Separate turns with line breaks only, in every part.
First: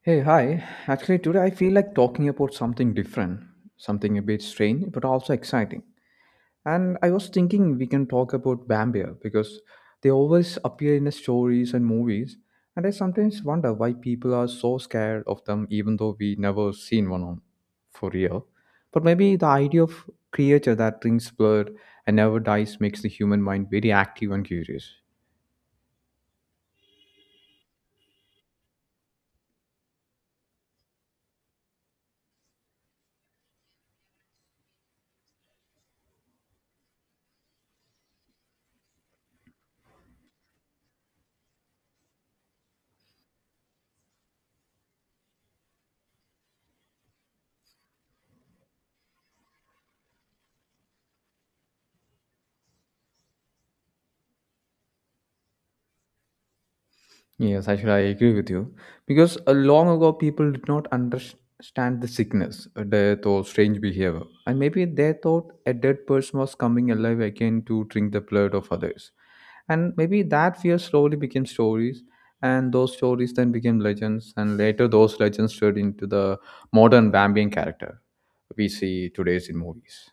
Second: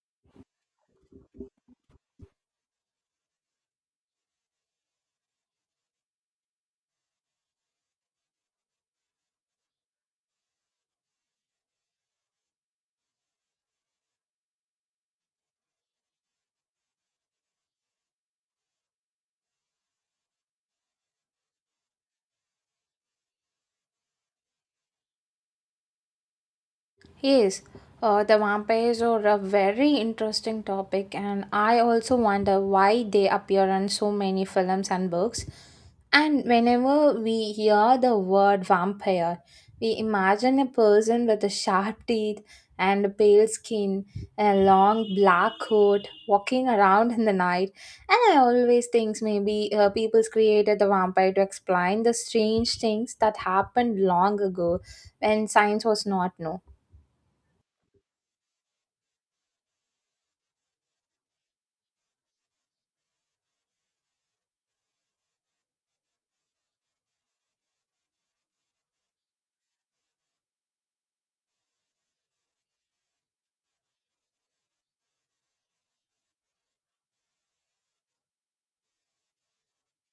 Hey, hi. Actually,
日
today
本
I feel like talking about something different, something a bit strange, but also exciting. And I was thinking we can talk about Bambia because they always appear in the stories and movies. And I sometimes wonder why people are so scared of them, even though we never seen one on for real. But maybe the idea of creature that drinks blood and never dies makes the human mind very active and curious.
Yes, the vampires are a very interesting topic, and I also wonder why they appear in so many films and books. And whenever we hear the word vampire, we imagine a person with a sharp teeth and a pale skin, a long black coat, walking around in the night. And I always think maybe people's created the vampire to explain the strange things that happened long ago when science was not known.
Yes, actually, I agree with you because long ago people did not understand the sickness, death, or strange behavior, and maybe they thought a dead person was coming alive again to drink the blood of others, and maybe that fear slowly became stories, and those stories then became legends, and later those legends turned into the modern vampire character we see today's in movies.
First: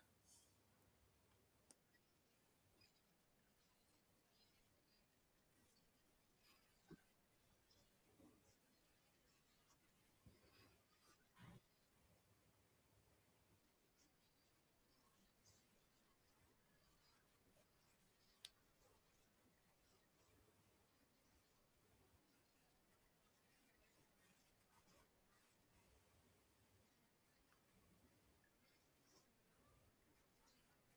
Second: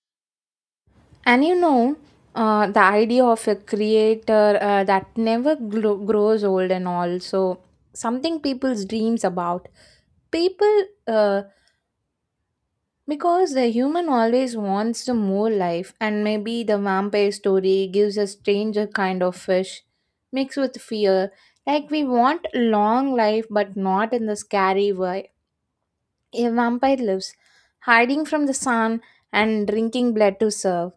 And you know, the idea of a creator that never grows old and also something people's dreams about. People, because the human always wants the more life, and maybe the vampire story gives a stranger kind of fish mixed with fear. Like we want long life, but not in the scary way. A vampire lives, hiding from the sun and drinking blood to survive.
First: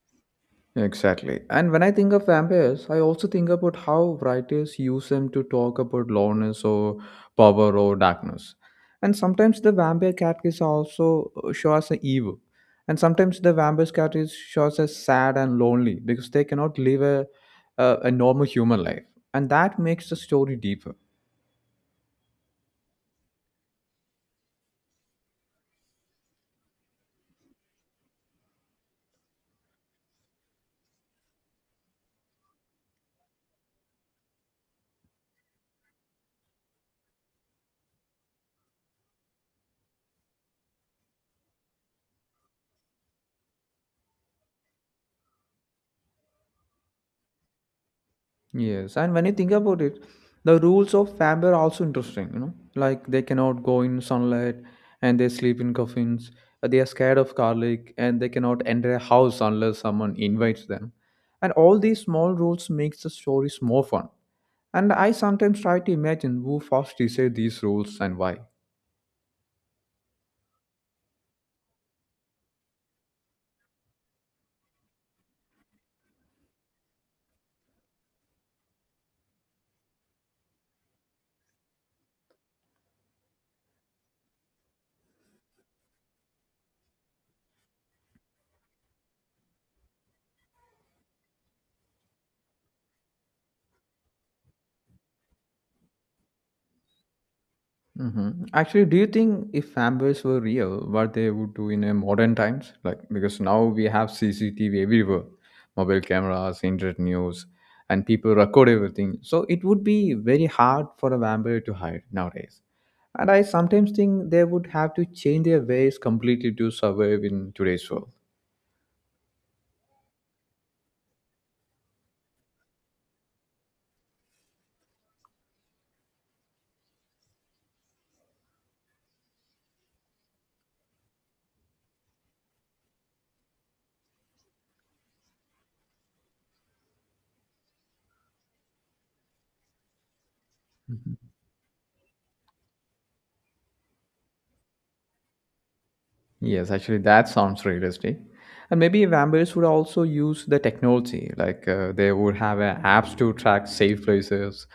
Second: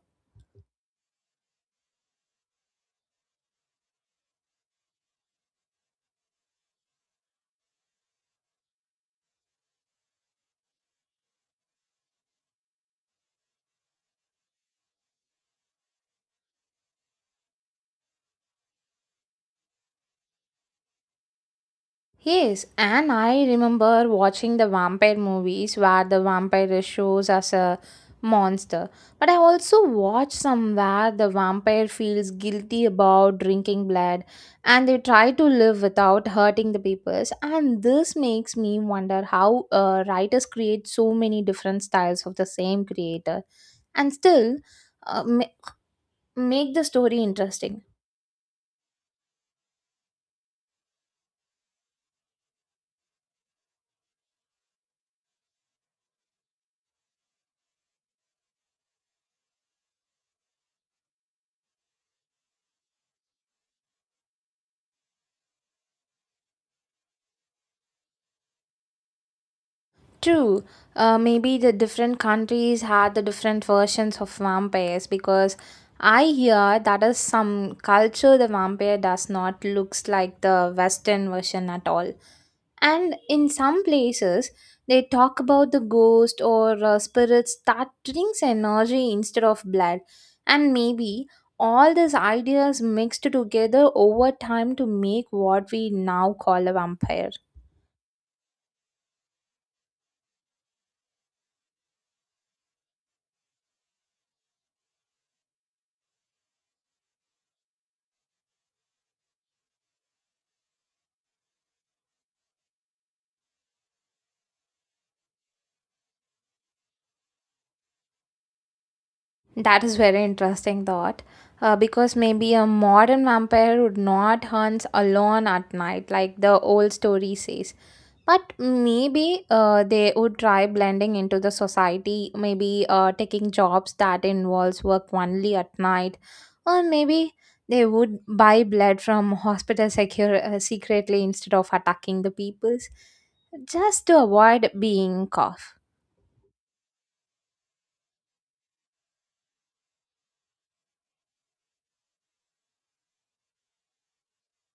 Exactly. And when I think of vampires, I also think about how writers use them to talk about loneliness or power or darkness. And sometimes the vampire cat is also show us an evil. And sometimes the vampire cat is shows as sad and lonely because they cannot live a normal human life. And that makes the story deeper.
Yes, and I remember watching the vampire movies where the vampire shows as a monster. But I also watched some where the vampire feels guilty about drinking blood and they try to live without hurting the people. And this makes me wonder how writers create so many different styles of the same creator and still uh, ma- make the story interesting.
Yes, and when you think about it, the rules of family are also interesting, you know, like they cannot go in sunlight and they sleep in coffins, they are scared of garlic and they cannot enter a house unless someone invites them. And all these small rules makes the stories more fun. And I sometimes try to imagine who first decided these rules and why.
True. Maybe the different countries had the different versions of vampires because I hear that is some culture the vampire does not looks like the Western version at all. And in some places, they talk about the ghost or spirits that drinks energy instead of blood. And maybe all these ideas mixed together over time to make what we now call a vampire.
Mhm. Actually, do you think if vampires were real, what they would do in a modern times? Like because now we have CCTV everywhere, mobile cameras, internet news, and people record everything. So it would be very hard for a vampire to hide nowadays. And I sometimes think they would have to change their ways completely to survive in today's world.
That is very interesting thought, because maybe a modern vampire would not hunt alone at night, like the old story says. But maybe they would try blending into the society, maybe taking jobs that involves work only at night, or maybe they would buy blood from hospital secure secretly instead of attacking the peoples, just to avoid being caught.
Yes, actually, that sounds realistic. And maybe vampires would also use the technology, like they would have a apps to track safe places,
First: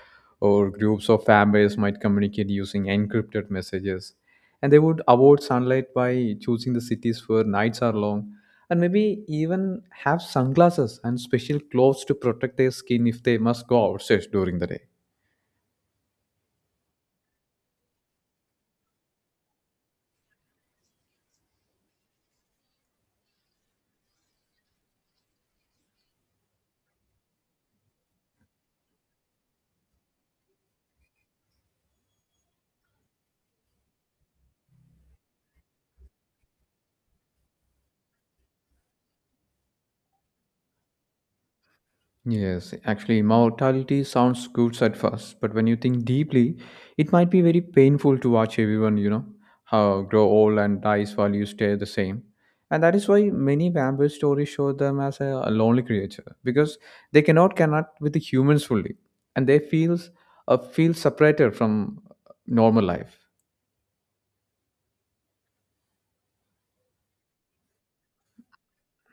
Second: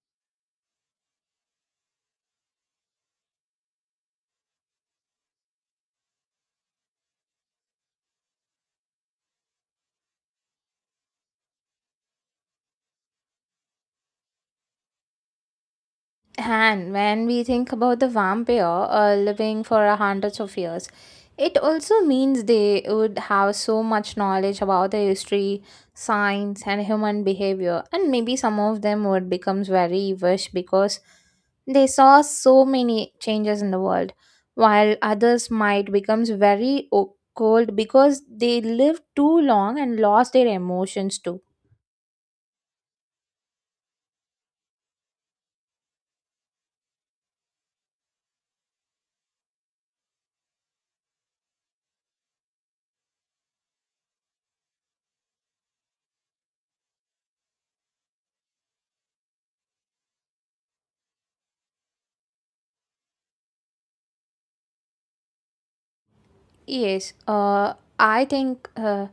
or groups of vampires might communicate using encrypted messages. And they would avoid sunlight by choosing the cities where nights are long, and maybe even have sunglasses and special clothes to protect their skin if they must go outside during the day.
And when we think about the vampire living for a hundreds of years, it also means they would have so much knowledge about the history, science, and human behavior. And maybe some of them would become very wish because they saw so many changes in the world, while others might become very cold because they lived too long and lost their emotions too.
Yes, actually, mortality sounds good at first, but when you think deeply, it might be very painful to watch everyone, you know, how grow old and dies while you stay the same. And that is why many vampire stories show them as a lonely creature because they cannot connect with the humans fully, and they feel separated from normal life.
Yes, I think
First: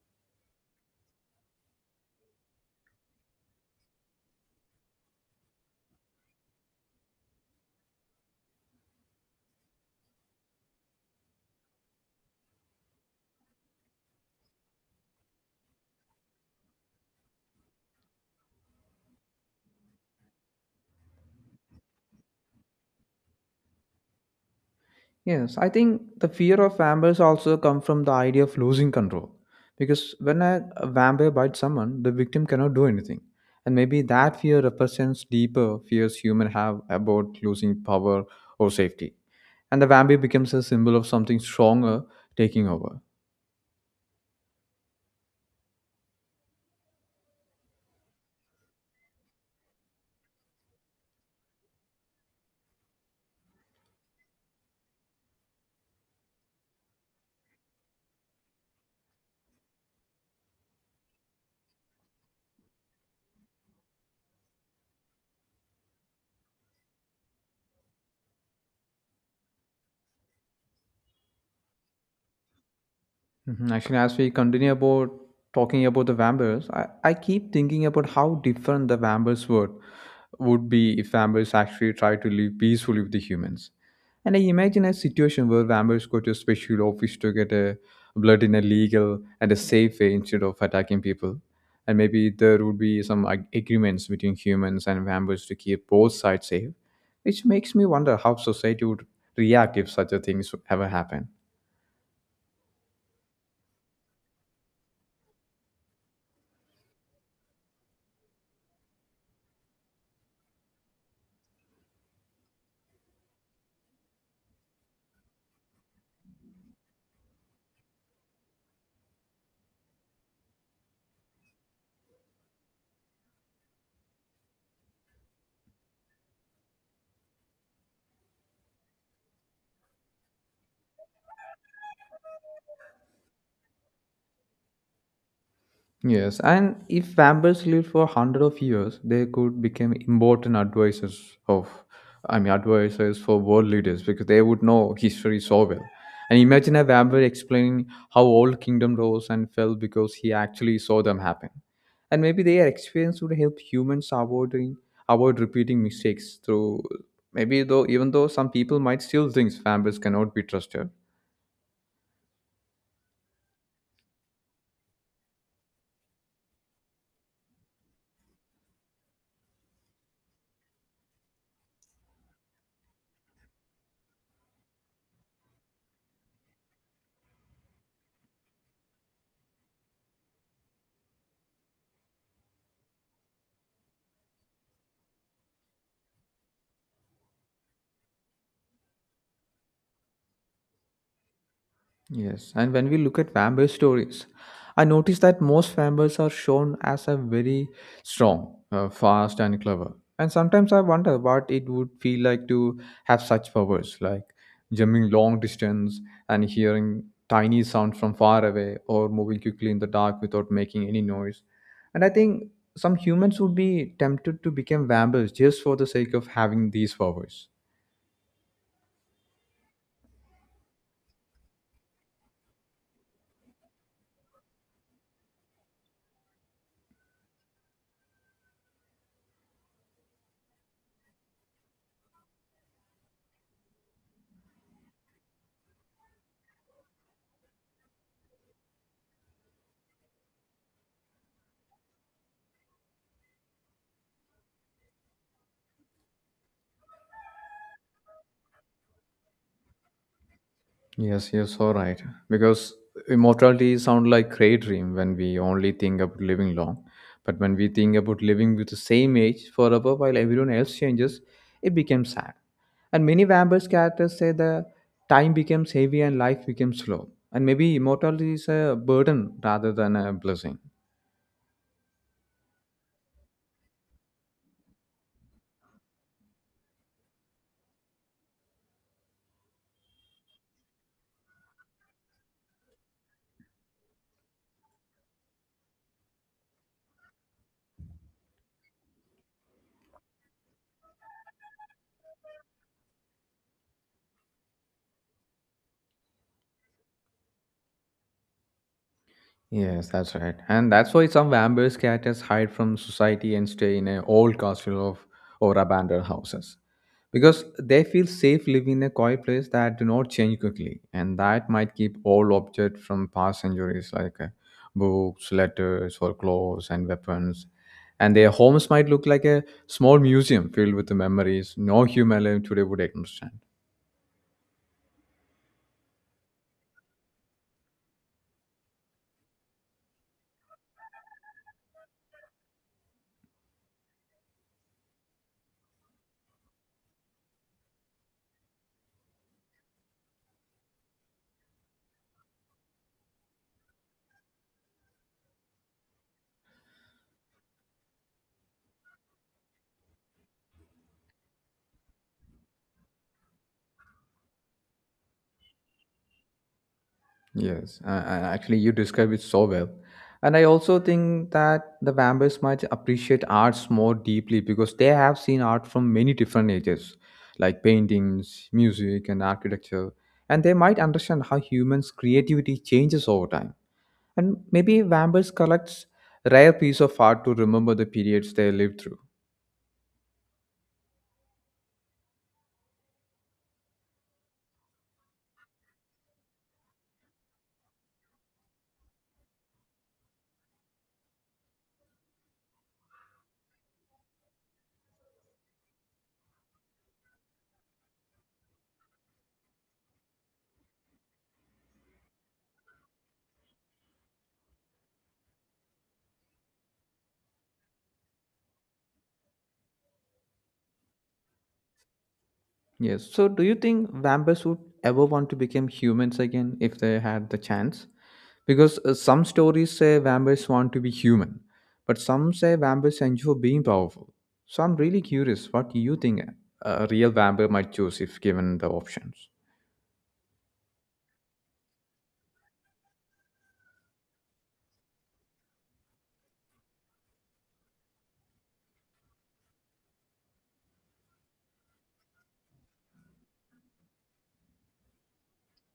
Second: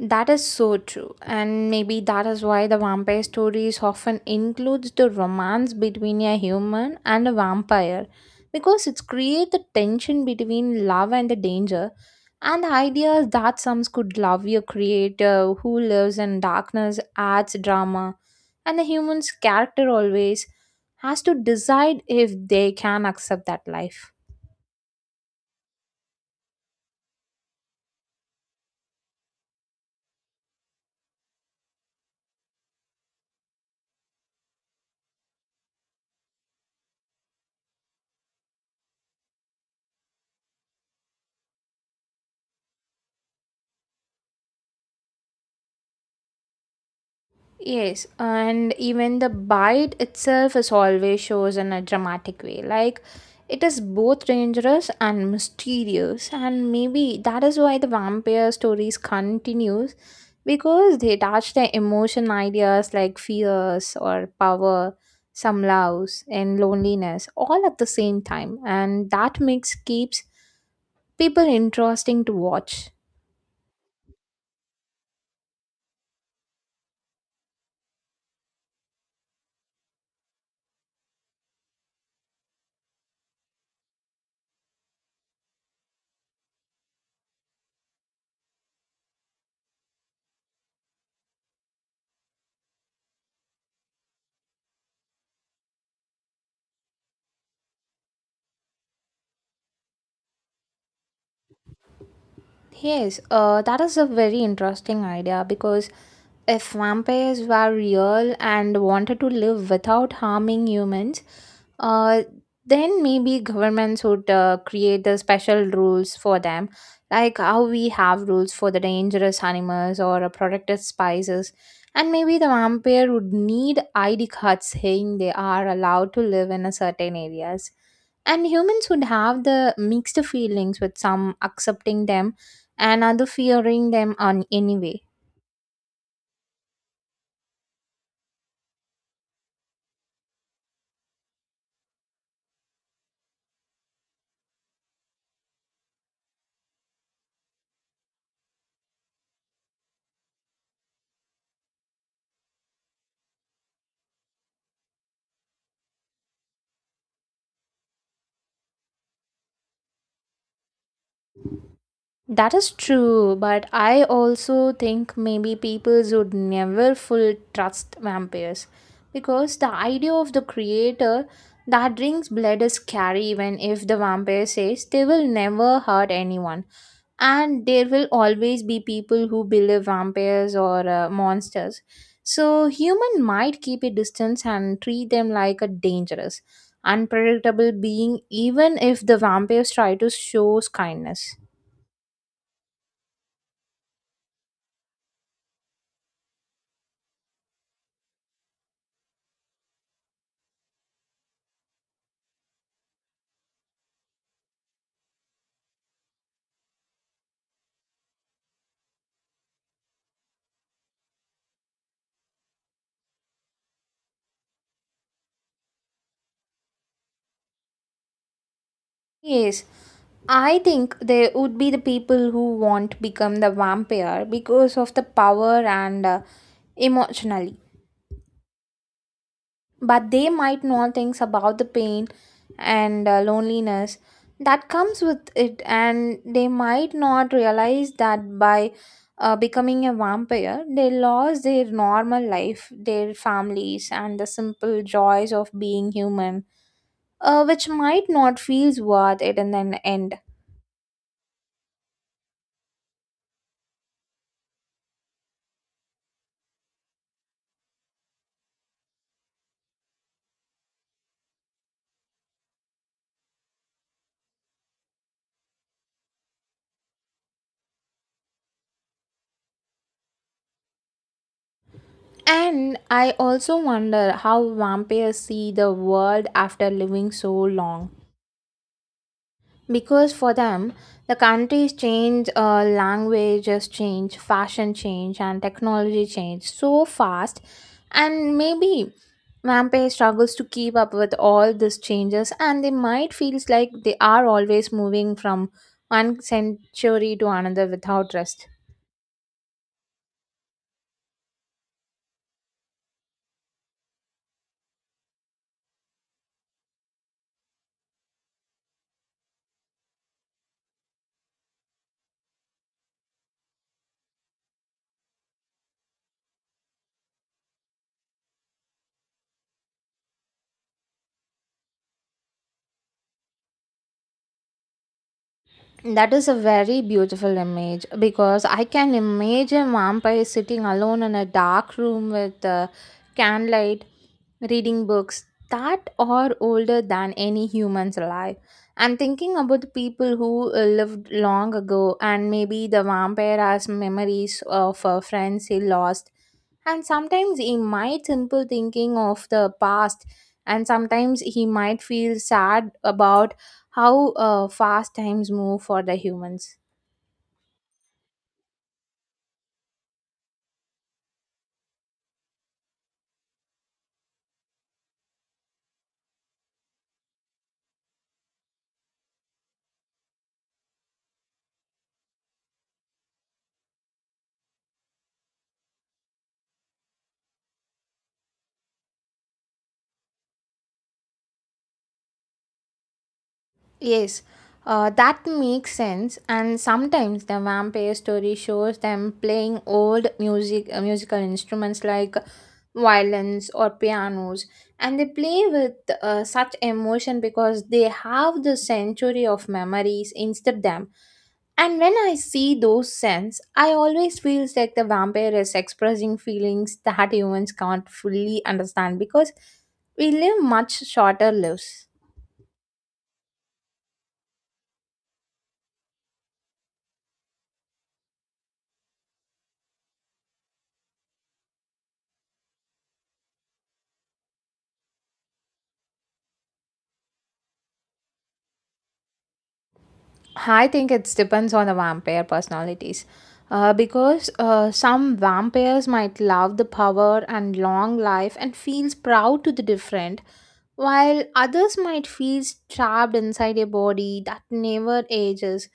that is so true, and maybe that is why the vampire stories often includes the romance between a human and a vampire, because it's create the tension between love and the danger, and the idea that some could love your creator who lives in darkness adds drama, and the human's character always has to decide if they can accept that life.
Yes, I think the fear of vampires also come from the idea of losing control. Because when a vampire bites someone, the victim cannot do anything. And maybe that fear represents deeper fears humans have about losing power or safety. And the vampire becomes a symbol of something stronger taking over.
Yes, and even the bite itself is always shows in a dramatic way. Like it is both dangerous and mysterious, and maybe that is why the vampire stories continues because they touch their emotion ideas like fears or power, some loves and loneliness all at the same time, and that makes keeps people interesting to watch.
Mhm. Actually, as we continue about talking about the vampires, I keep thinking about how different the vampires were would be if vampires actually try to live peacefully with the humans. And I imagine a situation where vampires go to a special office to get a blood in a legal and a safe way instead of attacking people. And maybe there would be some agreements between humans and vampires to keep both sides safe, which makes me wonder how society would react if such a thing ever happened.
Yes, that is a very interesting idea because if vampires were real and wanted to live without harming humans, uh, then maybe governments would create the special rules for them, like how we have rules for the dangerous animals or protected spices. And maybe the vampire would need ID cards saying they are allowed to live in a certain areas and humans would have the mixed feelings with some accepting them and other fearing them on anyway.
Yes, and if vampires lived for hundred of years, they could become important advisors of, I mean, advisors for world leaders because they would know history so well. And imagine a vampire explaining how old kingdom rose and fell because he actually saw them happen. And maybe their experience would help humans avoid repeating mistakes through maybe though even though some people might still think vampires cannot be trusted.
That is true, but I also think maybe people would never full trust vampires because the idea of the creator that drinks blood is scary even if the vampire says they will never hurt anyone. And there will always be people who believe vampires or monsters. So human might keep a distance and treat them like a dangerous, unpredictable being even if the vampires try to show kindness.
Yes, and when we look at vampire stories, I notice that most vampires are shown as a very strong, fast, and clever. And sometimes I wonder what it would feel like to have such powers, like jumping long distance and hearing tiny sounds from far away, or moving quickly in the dark without making any noise. And I think some humans would be tempted to become vampires just for the sake of having these powers.
Yes, I think there would be the people who won't become the vampire because of the power and emotionally, but they might not think about the pain and loneliness that comes with it, and they might not realize that by becoming a vampire, they lost their normal life, their families, and the simple joys of being human, which might not feel worth it in the end.
Yes, you're so right. Because immortality sounds like gray dream when we only think about living long. But when we think about living with the same age forever while everyone else changes, it becomes sad. And many vampires characters say the time becomes heavy and life becomes slow. And maybe immortality is a burden rather than a blessing.
And I also wonder how vampires see the world after living so long. Because for them, the countries change, languages change, fashion change, and technology change so fast. And maybe vampire struggles to keep up with all these changes, and they might feels like they are always moving from one century to another without rest.
Yes, that's right. And that's why some vampire characters hide from society and stay in an old castle of or abandoned houses. Because they feel safe living in a quiet place that do not change quickly, and that might keep all objects from past centuries like books, letters, or clothes and weapons. And their homes might look like a small museum filled with the memories no human alive today would understand.
That is a very beautiful image because I can imagine vampire sitting alone in a dark room with candlelight, reading books that are older than any humans alive. I'm thinking about the people who lived long ago, and maybe the vampire has memories of friends he lost and sometimes he might simple thinking of the past, and sometimes he might feel sad about how fast times move for the humans.
Yes, and actually, you describe it so well. And I also think that the vampires might appreciate arts more deeply because they have seen art from many different ages, like paintings, music, and architecture. And they might understand how humans' creativity changes over time. And maybe vampires collects rare piece of art to remember the periods they lived through.
Yes, that makes sense. And sometimes the vampire story shows them playing old music, musical instruments like violins or pianos, and they play with such emotion because they have the century of memories instead them. And when I see those scenes, I always feels like the vampire is expressing feelings that humans can't fully understand because we live much shorter lives.
Yes. So, do you think vampires would ever want to become humans again if they had the chance? Because some stories say vampires want to be human, but some say vampires enjoy being powerful. So, I'm really curious what you think a real vampire might choose if given the options.
I think it depends on the vampire personalities. Because some vampires might love the power and long life and feels proud to the different, while others might feel trapped inside a body that never ages.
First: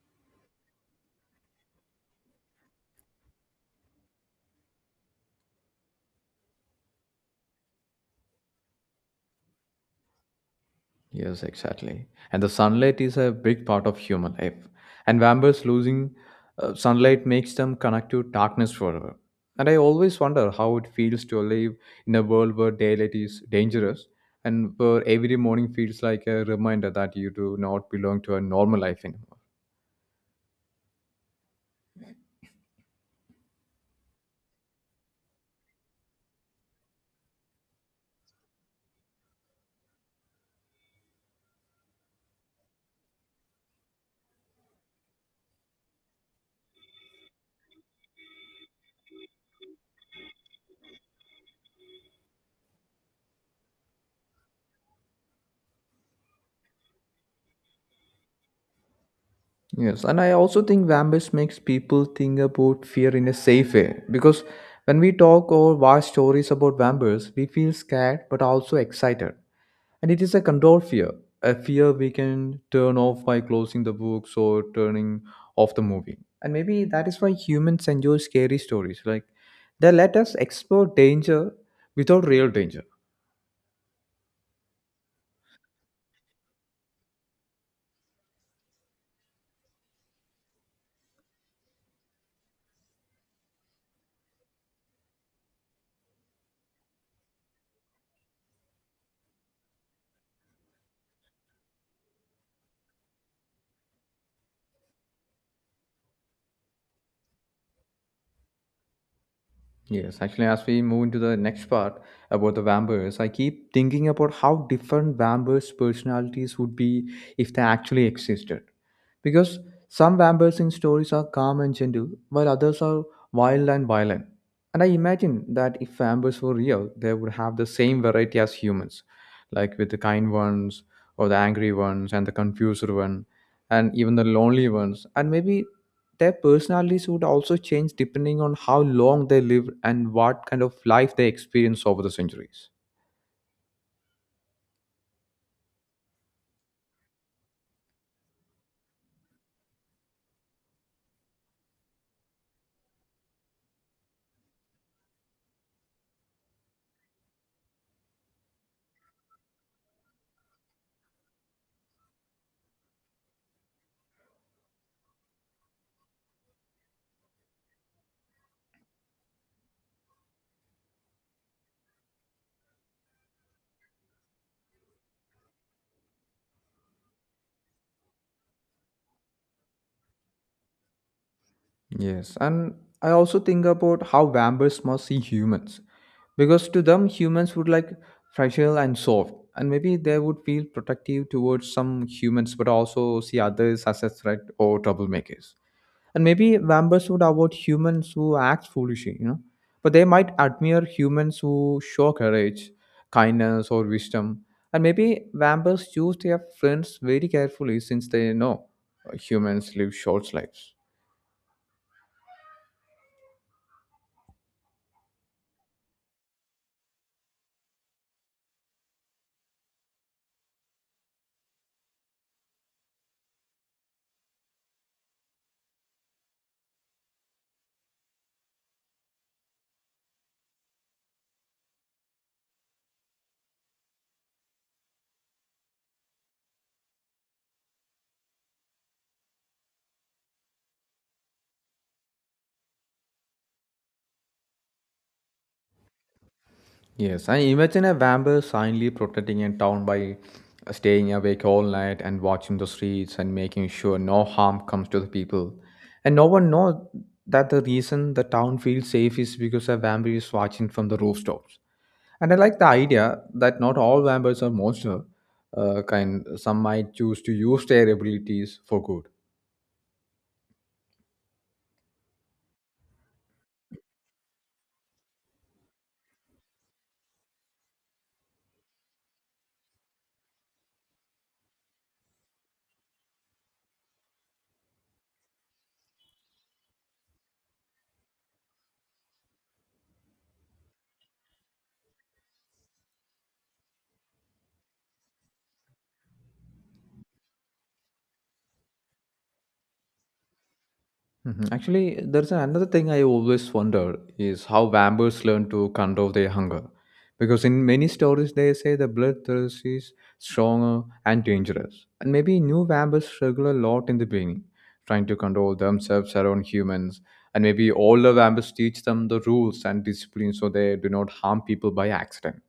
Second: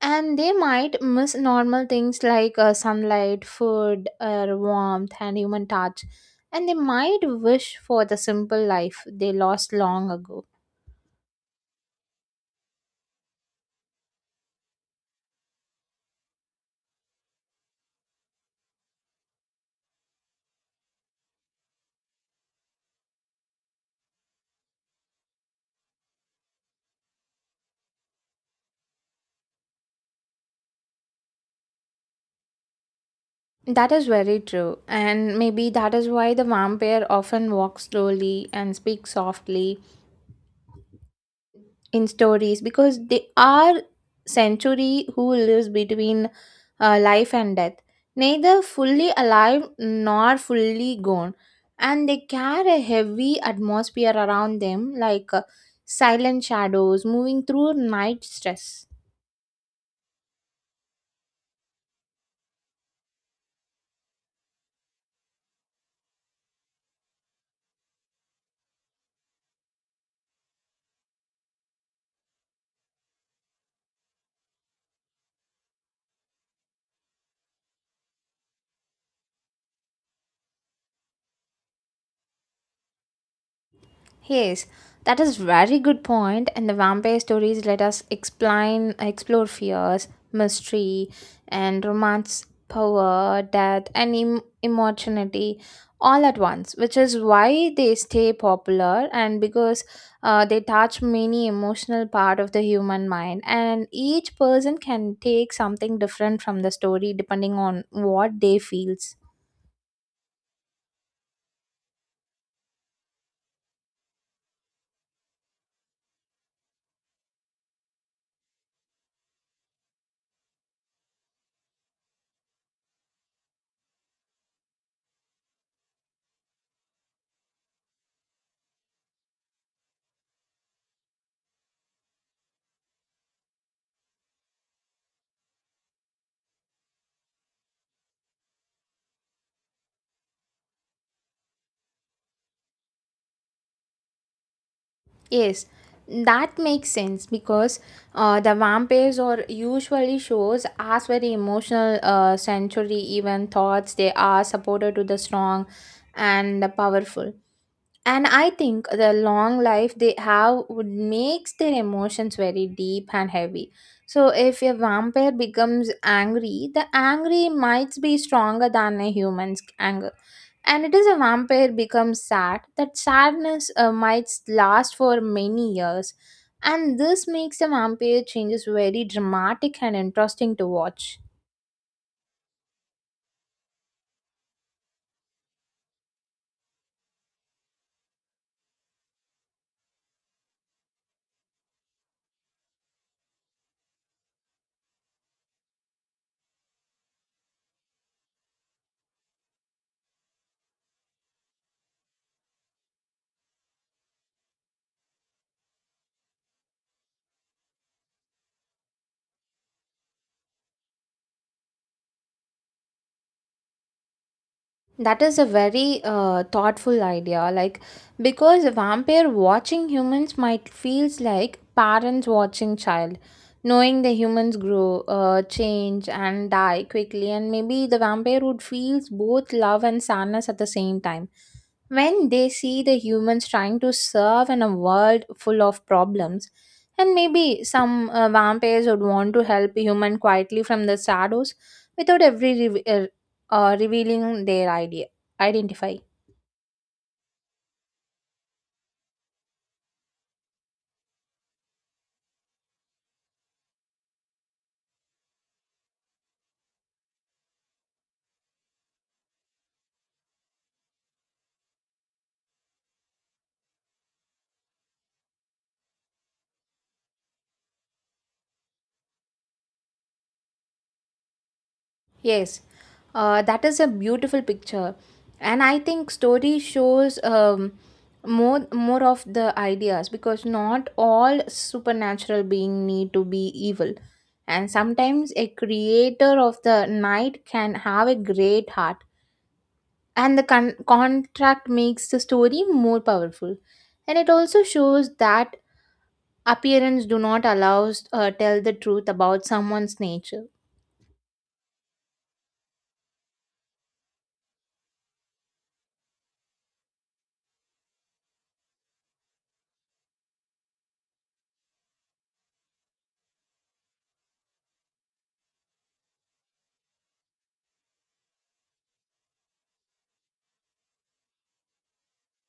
And they might miss normal things like sunlight, food, air, warmth, and human touch. And they might wish for the simple life they lost long ago.
Yes, exactly. And the sunlight is a big part of human life. And vampires losing sunlight makes them connect to darkness forever. And I always wonder how it feels to live in a world where daylight is dangerous and where every morning feels like a reminder that you do not belong to a normal life anymore.
That is very true, and maybe that is why the vampire often walks slowly and speaks softly in stories because they are century who lives between life and death, neither fully alive nor fully gone, and they carry a heavy atmosphere around them like silent shadows moving through night stress.
Yes, and I also think vampires makes people think about fear in a safe way because when we talk or watch stories about vampires, we feel scared but also excited. And it is a control fear, a fear we can turn off by closing the books or turning off the movie. And maybe that is why humans enjoy scary stories. Like they let us explore danger without real danger.
Yes, that is very good point. And the vampire stories let us explain, explore fears, mystery, and romance, power, death, and immortality all at once, which is why they stay popular and because they touch many emotional part of the human mind. And each person can take something different from the story depending on what they feels.
Yes, actually, as we move into the next part about the vampires, I keep thinking about how different vampires' personalities would be if they actually existed. Because some vampires in stories are calm and gentle, while others are wild and violent. And I imagine that if vampires were real, they would have the same variety as humans, like with the kind ones, or the angry ones, and the confused one, and even the lonely ones. And maybe their personalities would also change depending on how long they live and what kind of life they experience over the centuries.
Yes, that makes sense because the vampires or usually shows as very emotional century even thoughts they are supported to the strong and the powerful, and I think the long life they have would makes their emotions very deep and heavy, so if a vampire becomes angry the angry might be stronger than a human's anger, and it is a vampire becomes sad that sadness might last for many years, and this makes the vampire changes very dramatic and interesting to watch.
Yes, and I also think about how vampires must see humans because to them, humans would like fragile and soft, and maybe they would feel protective towards some humans but also see others as a threat or troublemakers. And maybe vampires would avoid humans who act foolishly, you know, but they might admire humans who show courage, kindness, or wisdom. And maybe vampires choose their friends very carefully since they know humans live short lives.
That is a very thoughtful idea. Like, because a vampire watching humans might feels like parents watching child, knowing the humans grow, change, and die quickly, and maybe the vampire would feels both love and sadness at the same time when they see the humans trying to serve in a world full of problems, and maybe some vampires would want to help human quietly from the shadows without every revealing their idea identify.
Yes, and imagine a vampire silently protecting a town by staying awake all night and watching the streets and making sure no harm comes to the people. And no one knows that the reason the town feels safe is because a vampire is watching from the rooftops. And I like the idea that not all vampires are monsters. Kind some might choose to use their abilities for good.
Yes, that is a beautiful picture, and I think story shows more of the ideas because not all supernatural being need to be evil, and sometimes a creator of the night can have a great heart, and the contract makes the story more powerful, and it also shows that appearance do not allows tell the truth about someone's nature.
Mhm. Actually, there's another thing I always wonder is how vampires learn to control their hunger. Because in many stories, they say the bloodthirst is stronger and dangerous. And maybe new vampires struggle a lot in the beginning, trying to control themselves around humans. And maybe older vampires teach them the rules and discipline so they do not harm people by accident.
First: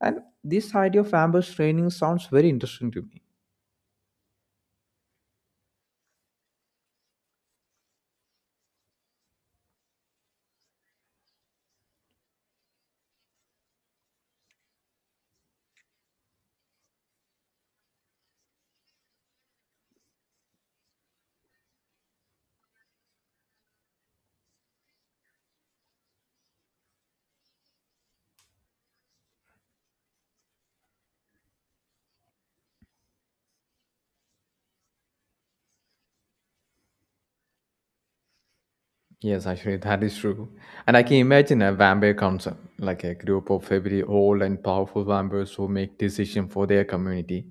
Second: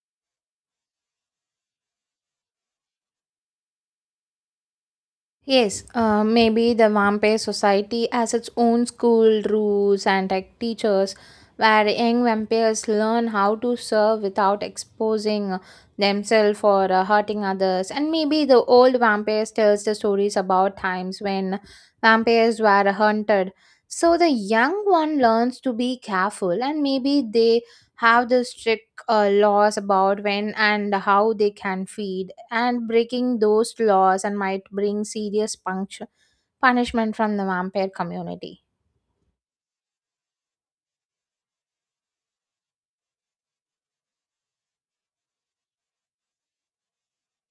And this idea of vampires training sounds very interesting to me.
Yes, maybe the vampire society has its own school rules and like teachers where young vampires learn how to serve without exposing themselves or hurting others. And maybe the old vampires tells the stories about times when vampires were hunted. So the young one learns to be careful and maybe they have the strict laws about when and how they can feed, and breaking those laws and might bring serious punishment from the vampire community.
Yes, actually, that is true. And I can imagine a vampire council, like a group of very old and powerful vampires who make decisions for their community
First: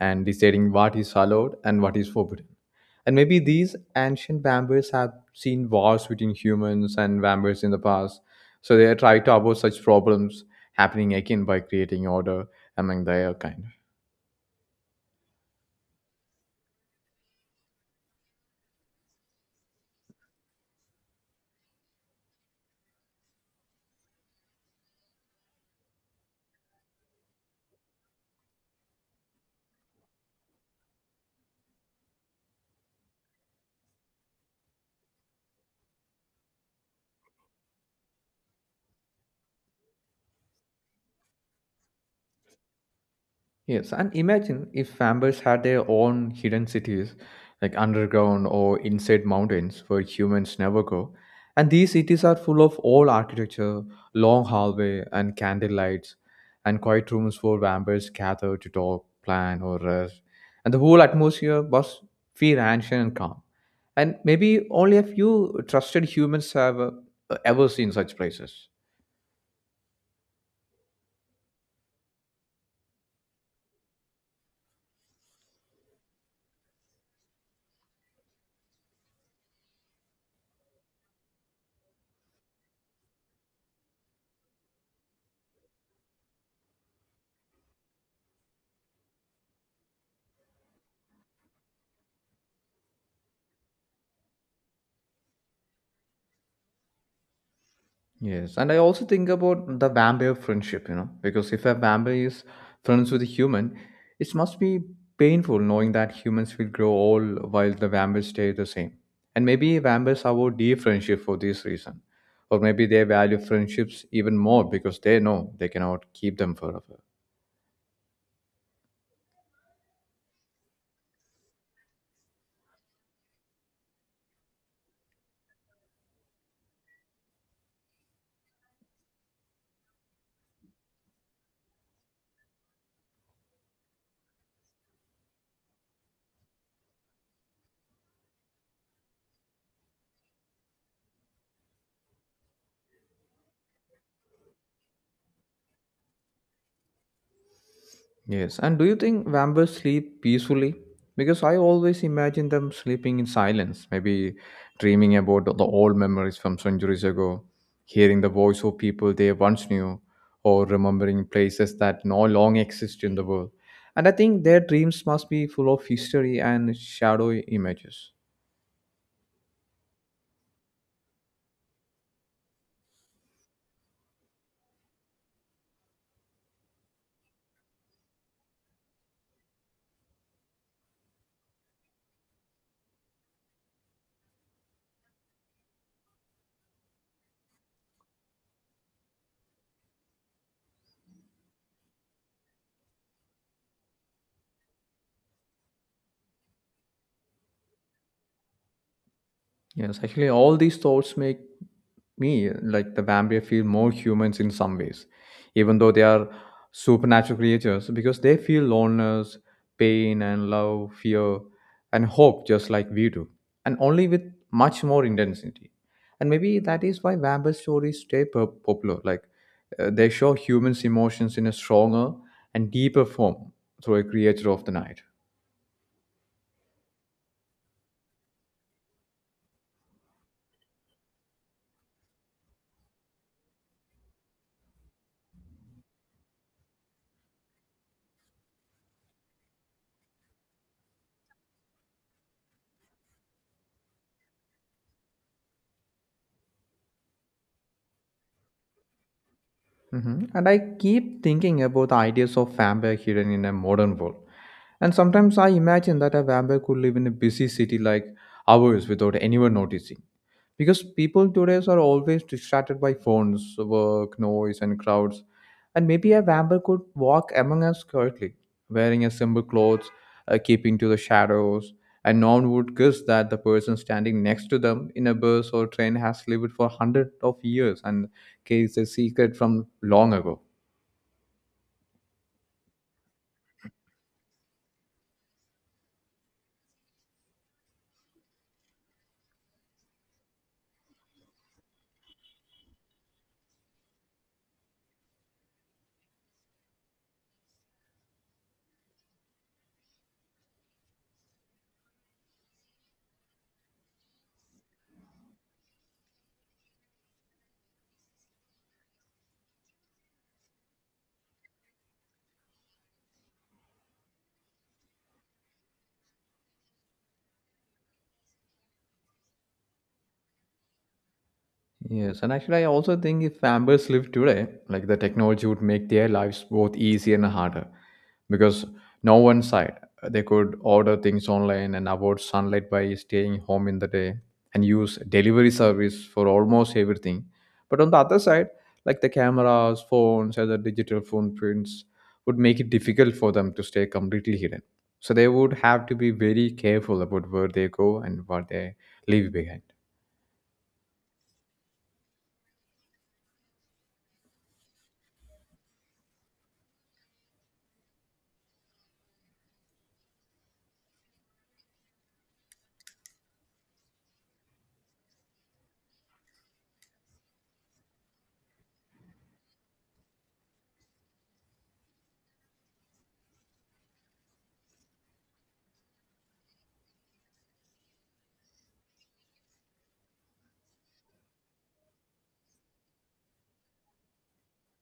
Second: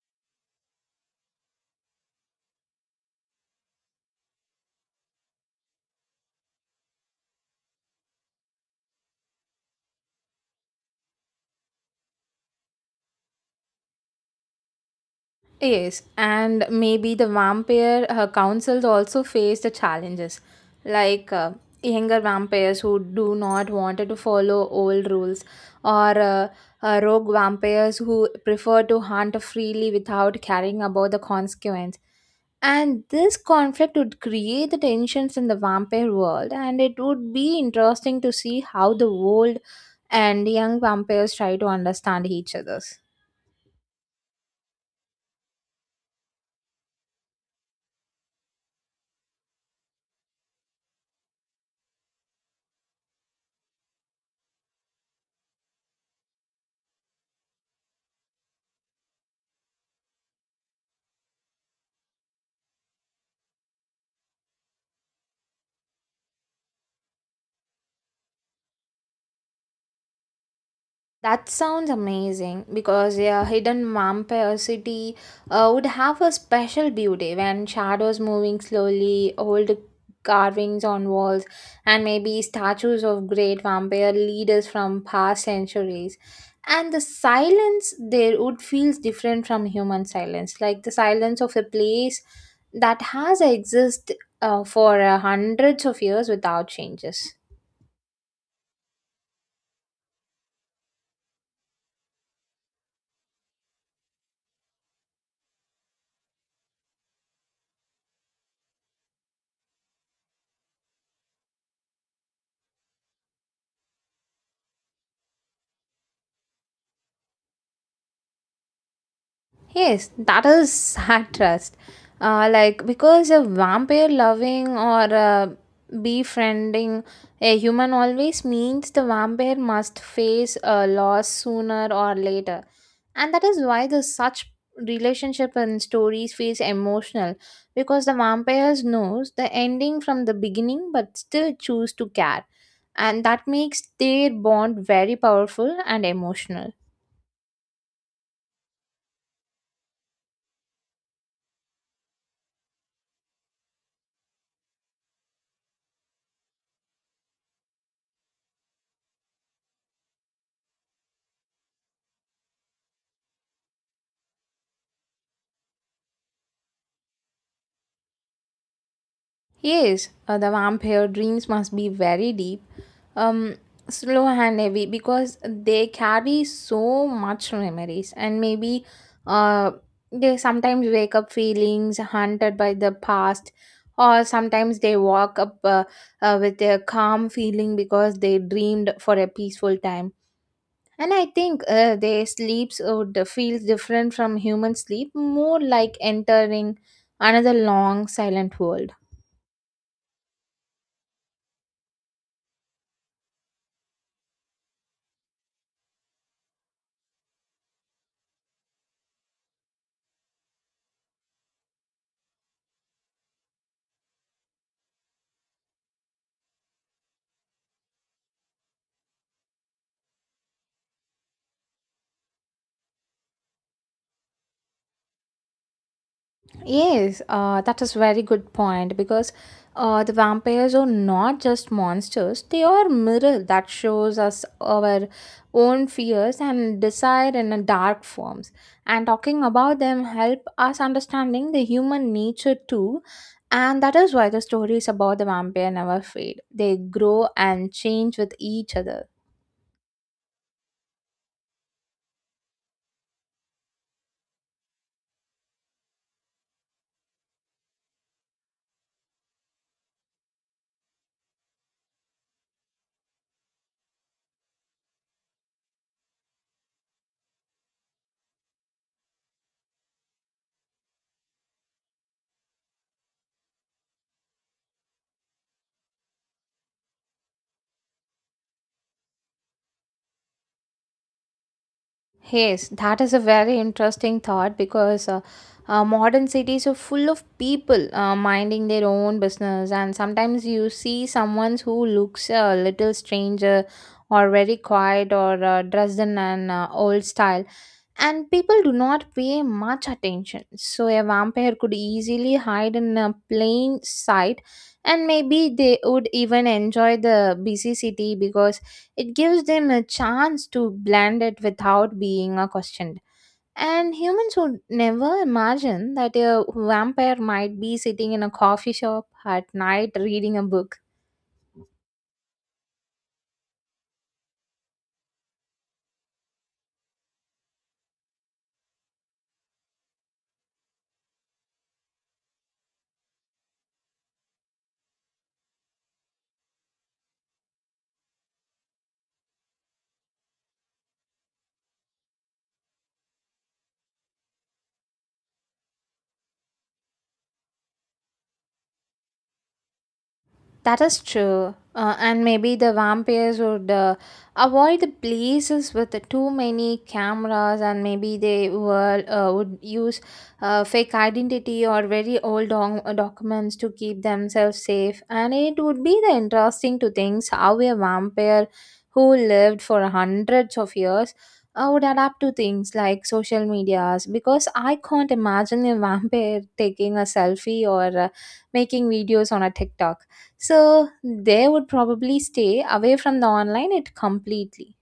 and deciding what is allowed and what is forbidden. And maybe these ancient vampires have seen wars between humans and vampires in the past, so they try to avoid such problems happening again by creating order among their kind.
Yes, and maybe the vampire councils also face the challenges, like younger vampires who do not want to follow old rules, or rogue vampires who prefer to hunt freely without caring about the consequence. And this conflict would create the tensions in the vampire world, and it would be interesting to see how the old and young vampires try to understand each other's.
Yes, and imagine if vampires had their own hidden cities, like underground or inside mountains where humans never go. And these cities are full of old architecture, long hallway and candle lights, and quiet rooms where vampires gather to talk, plan, or rest. And the whole atmosphere must feel ancient and calm. And maybe only a few trusted humans have ever seen such places.
That sounds amazing because a hidden vampire city would have a special beauty when shadows moving slowly, old carvings on walls, and maybe statues of great vampire leaders from past centuries. And the silence there would feel different from human silence, like the silence of a place that has existed for hundreds of years without changes.
Yes, and I also think about the vampire friendship, you know, because if a vampire is friends with a human, it must be painful knowing that humans will grow old while the vampires stay the same. And maybe vampires avoid deep friendship for this reason. Or maybe they value friendships even more because they know they cannot keep them forever.
Yes, that is sad trust. Like because a vampire loving or befriending a human always means the vampire must face a loss sooner or later, and that is why the such relationship and stories feels emotional because the vampires knows the ending from the beginning but still choose to care, and that makes their bond very powerful and emotional.
Yes, and do you think vampires sleep peacefully? Because I always imagine them sleeping in silence, maybe dreaming about the old memories from centuries ago, hearing the voice of people they once knew, or remembering places that no longer exist in the world. And I think their dreams must be full of history and shadowy images.
Yes, the vampire dreams must be very deep, um, slow and heavy because they carry so much memories and maybe uh, they sometimes wake up feelings haunted by the past or sometimes they walk up with a calm feeling because they dreamed for a peaceful time. And I think their sleeps would feel different from human sleep, more like entering another long silent world.
Yes, actually, all these thoughts make me like the vampire feel more humans in some ways, even though they are supernatural creatures, because they feel loneliness, pain, and love, fear, and hope just like we do, and only with much more intensity. And maybe that is why vampire stories stay popular. Like they show humans' emotions in a stronger and deeper form through a creature of the night.
Yes, that is very good point because the vampires are not just monsters; they are mirror that shows us our own fears and desire in a dark forms. And talking about them help us understanding the human nature too, and that is why the stories about the vampire never fade. They grow and change with each other.
Mhm. And I keep thinking about the ideas of vampire hidden in a modern world. And sometimes I imagine that a vampire could live in a busy city like ours without anyone noticing because people today are always distracted by phones, work, noise, and crowds. And maybe a vampire could walk among us quietly, wearing a simple clothes, keeping to the shadows, and no one would guess that the person standing next to them in a bus or train has lived for hundreds of years and carries a secret from long ago.
Yes, that is a very interesting thought because modern cities are full of people minding their own business, and sometimes you see someone who looks a little stranger or very quiet or dressed in an old style and people do not pay much attention. So a vampire could easily hide in a plain sight and maybe they would even enjoy the busy city because it gives them a chance to blend it without being questioned. And humans would never imagine that a vampire might be sitting in a coffee shop at night reading a book.
Yes, and actually, I also think if Ambers lived today, like the technology would make their lives both easier and harder because no one side they could order things online and avoid sunlight by staying home in the day and use delivery service for almost everything. But on the other side, like the cameras, phones, other the digital footprints would make it difficult for them to stay completely hidden. So they would have to be very careful about where they go and what they leave behind.
That is true. And maybe the vampires would avoid the places with the too many cameras, and maybe they were, would use fake identity or very old documents to keep themselves safe. And it would be the interesting to think how a vampire who lived for hundreds of years would adapt to things like social medias. Because I can't imagine a vampire taking a selfie or making videos on a TikTok, so they would probably stay away from the online it completely.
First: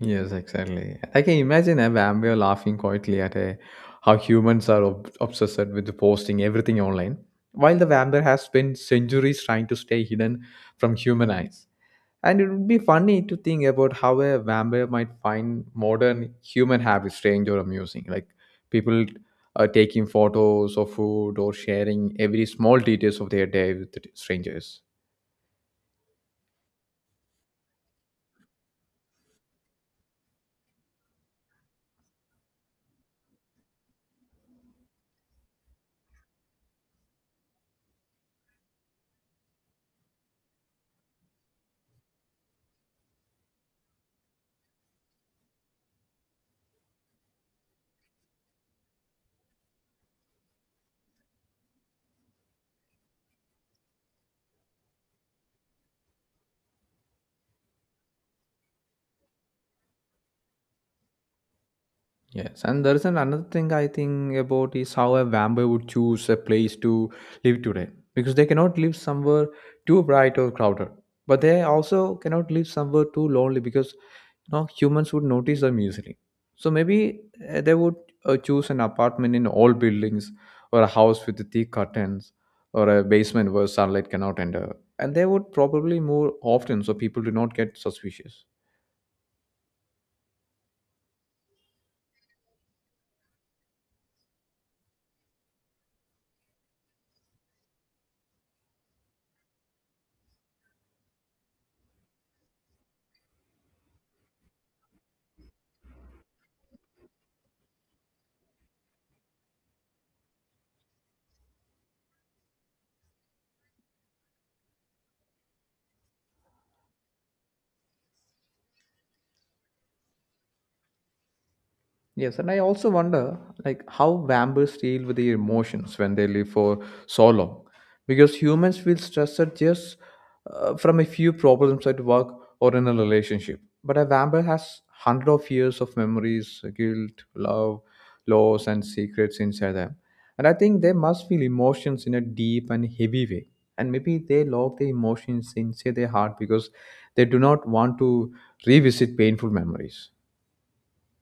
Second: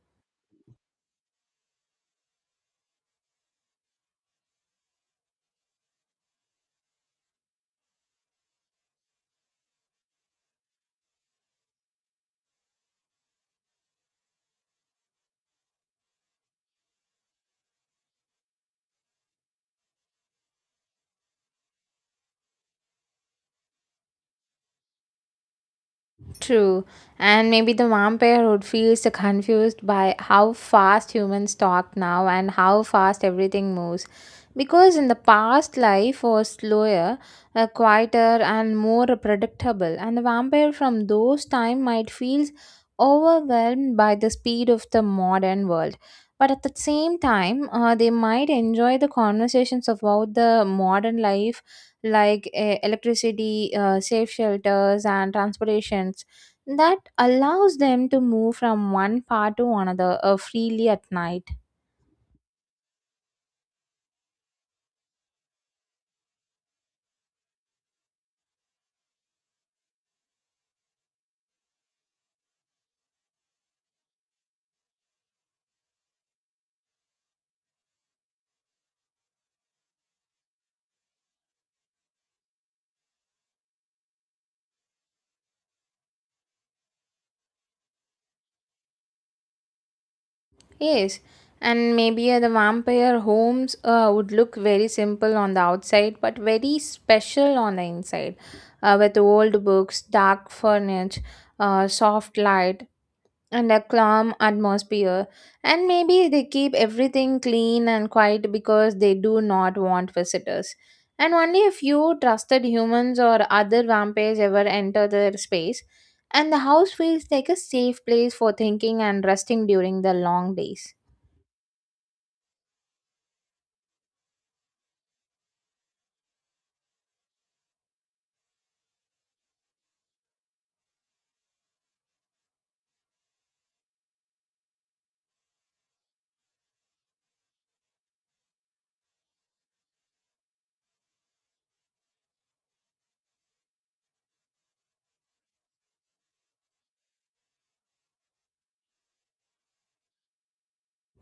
Yes, exactly. I can imagine a vampire laughing quietly at a, how humans are obsessed with posting everything online, while the Vampire has spent centuries trying to stay hidden from human eyes. And it would be funny to think about how a vampire might find modern human habits strange or amusing, like people taking photos of food or sharing every small details of their day with strangers.
True. And maybe the vampirehood feels confused by how fast humans talk now and how fast everything moves. Because in the past, life was slower, quieter, and more predictable. And the vampire from those time might feel overwhelmed by the speed of the modern world. But at the same time, they might enjoy the conversations about the modern life, like electricity, safe shelters, and transportation that allows them to move from one part to another freely at night.
Yes, and there is an another thing I think about is how a vampire would choose a place to live today because they cannot live somewhere too bright or crowded, but they also cannot live somewhere too lonely because no humans would notice them easily. So maybe they would choose an apartment in old buildings or a house with thick curtains or a basement where sunlight cannot enter, and they would probably move often so people do not get suspicious.
Yes, and maybe the vampire homes would look very simple on the outside but very special on the inside, with old books, dark furniture, soft light, and a calm atmosphere, and maybe they keep everything clean and quiet because they do not want visitors, and only a few trusted humans or other vampires ever enter their space, and the house feels like a safe place for thinking and resting during the long days.
Yes, and I also wonder like how vampires deal with their emotions when they live for so long, because humans feel stressed just from a few problems at work or in a relationship, but a vampire has hundred of years of memories, guilt, love, loss, and secrets inside them, and I think they must feel emotions in a deep and heavy way, and maybe they lock the emotions inside their heart because they do not want to revisit painful memories.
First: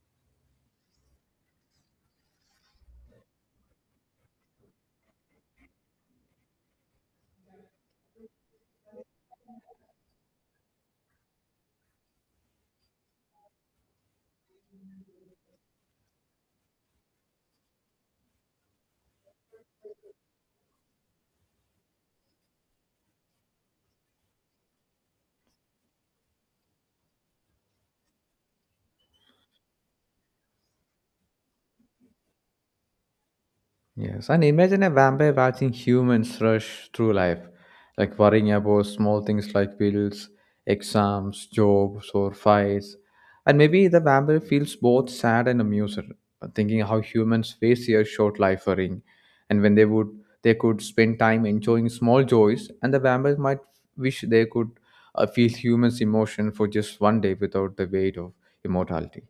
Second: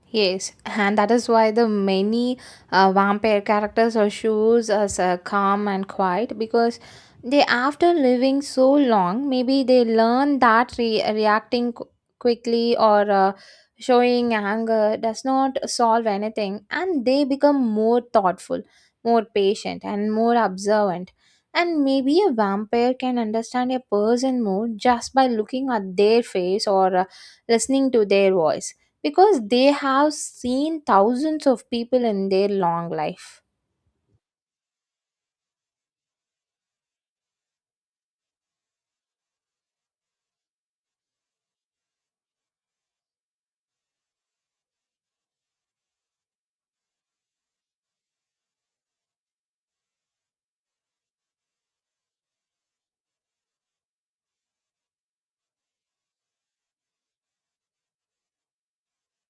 Yes, and that is why the many vampire characters are shows as calm and quiet because they, after living so long, maybe they learn that reacting quickly or showing anger does not solve anything, and they become more thoughtful, more patient, and more observant. And maybe a vampire can understand a person more just by looking at their face or listening to their voice because they have seen thousands of people in their long life.
Yes, and imagine a vampire watching humans rush through life, like worrying about small things like bills, exams, jobs, or fights. And maybe the vampire feels both sad and amused, thinking how humans face their short life worrying, and when they would they could spend time enjoying small joys, and the vampire might wish they could feel humans' emotion for just one day without the weight of immortality.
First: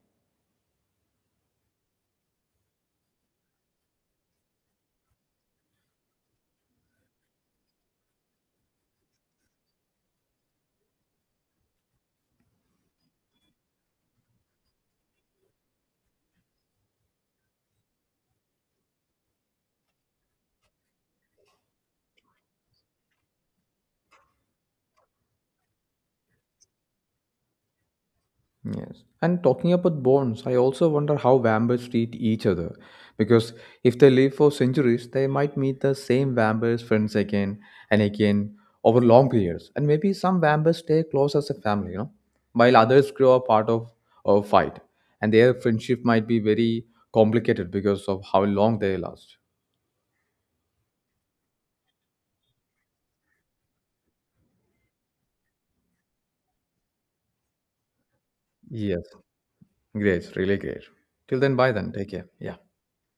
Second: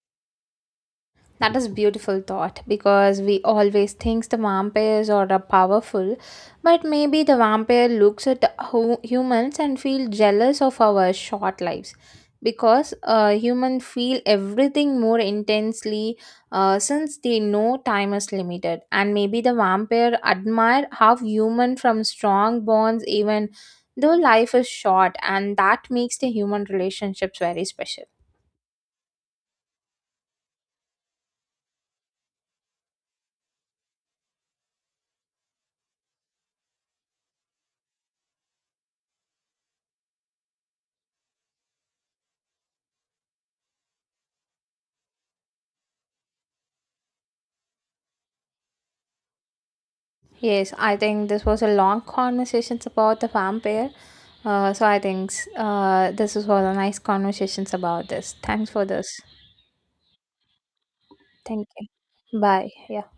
That is beautiful thought because we always think the vampires are the powerful, but maybe the vampire looks at humans and feel jealous of our short lives because humans feel everything more intensely since they know time is limited, and maybe the vampire admire how human from strong bonds even though life is short, and that makes the human relationships very special.
Yes. And talking about bonds, I also wonder how vampires treat each other. Because if they live for centuries, they might meet the same vampires friends again and again over long periods. And maybe some vampires stay close as a family, you know, while others grow apart of a fight. And their friendship might be very complicated because of how long they last.
Yes, I think this was a long conversations about the vampire. So I think this was a nice conversations about this. Thanks for
Yes.
this.
Great. Really great. Till then,
Thank
bye then. Take care.
you.
Yeah.
Bye. Yeah.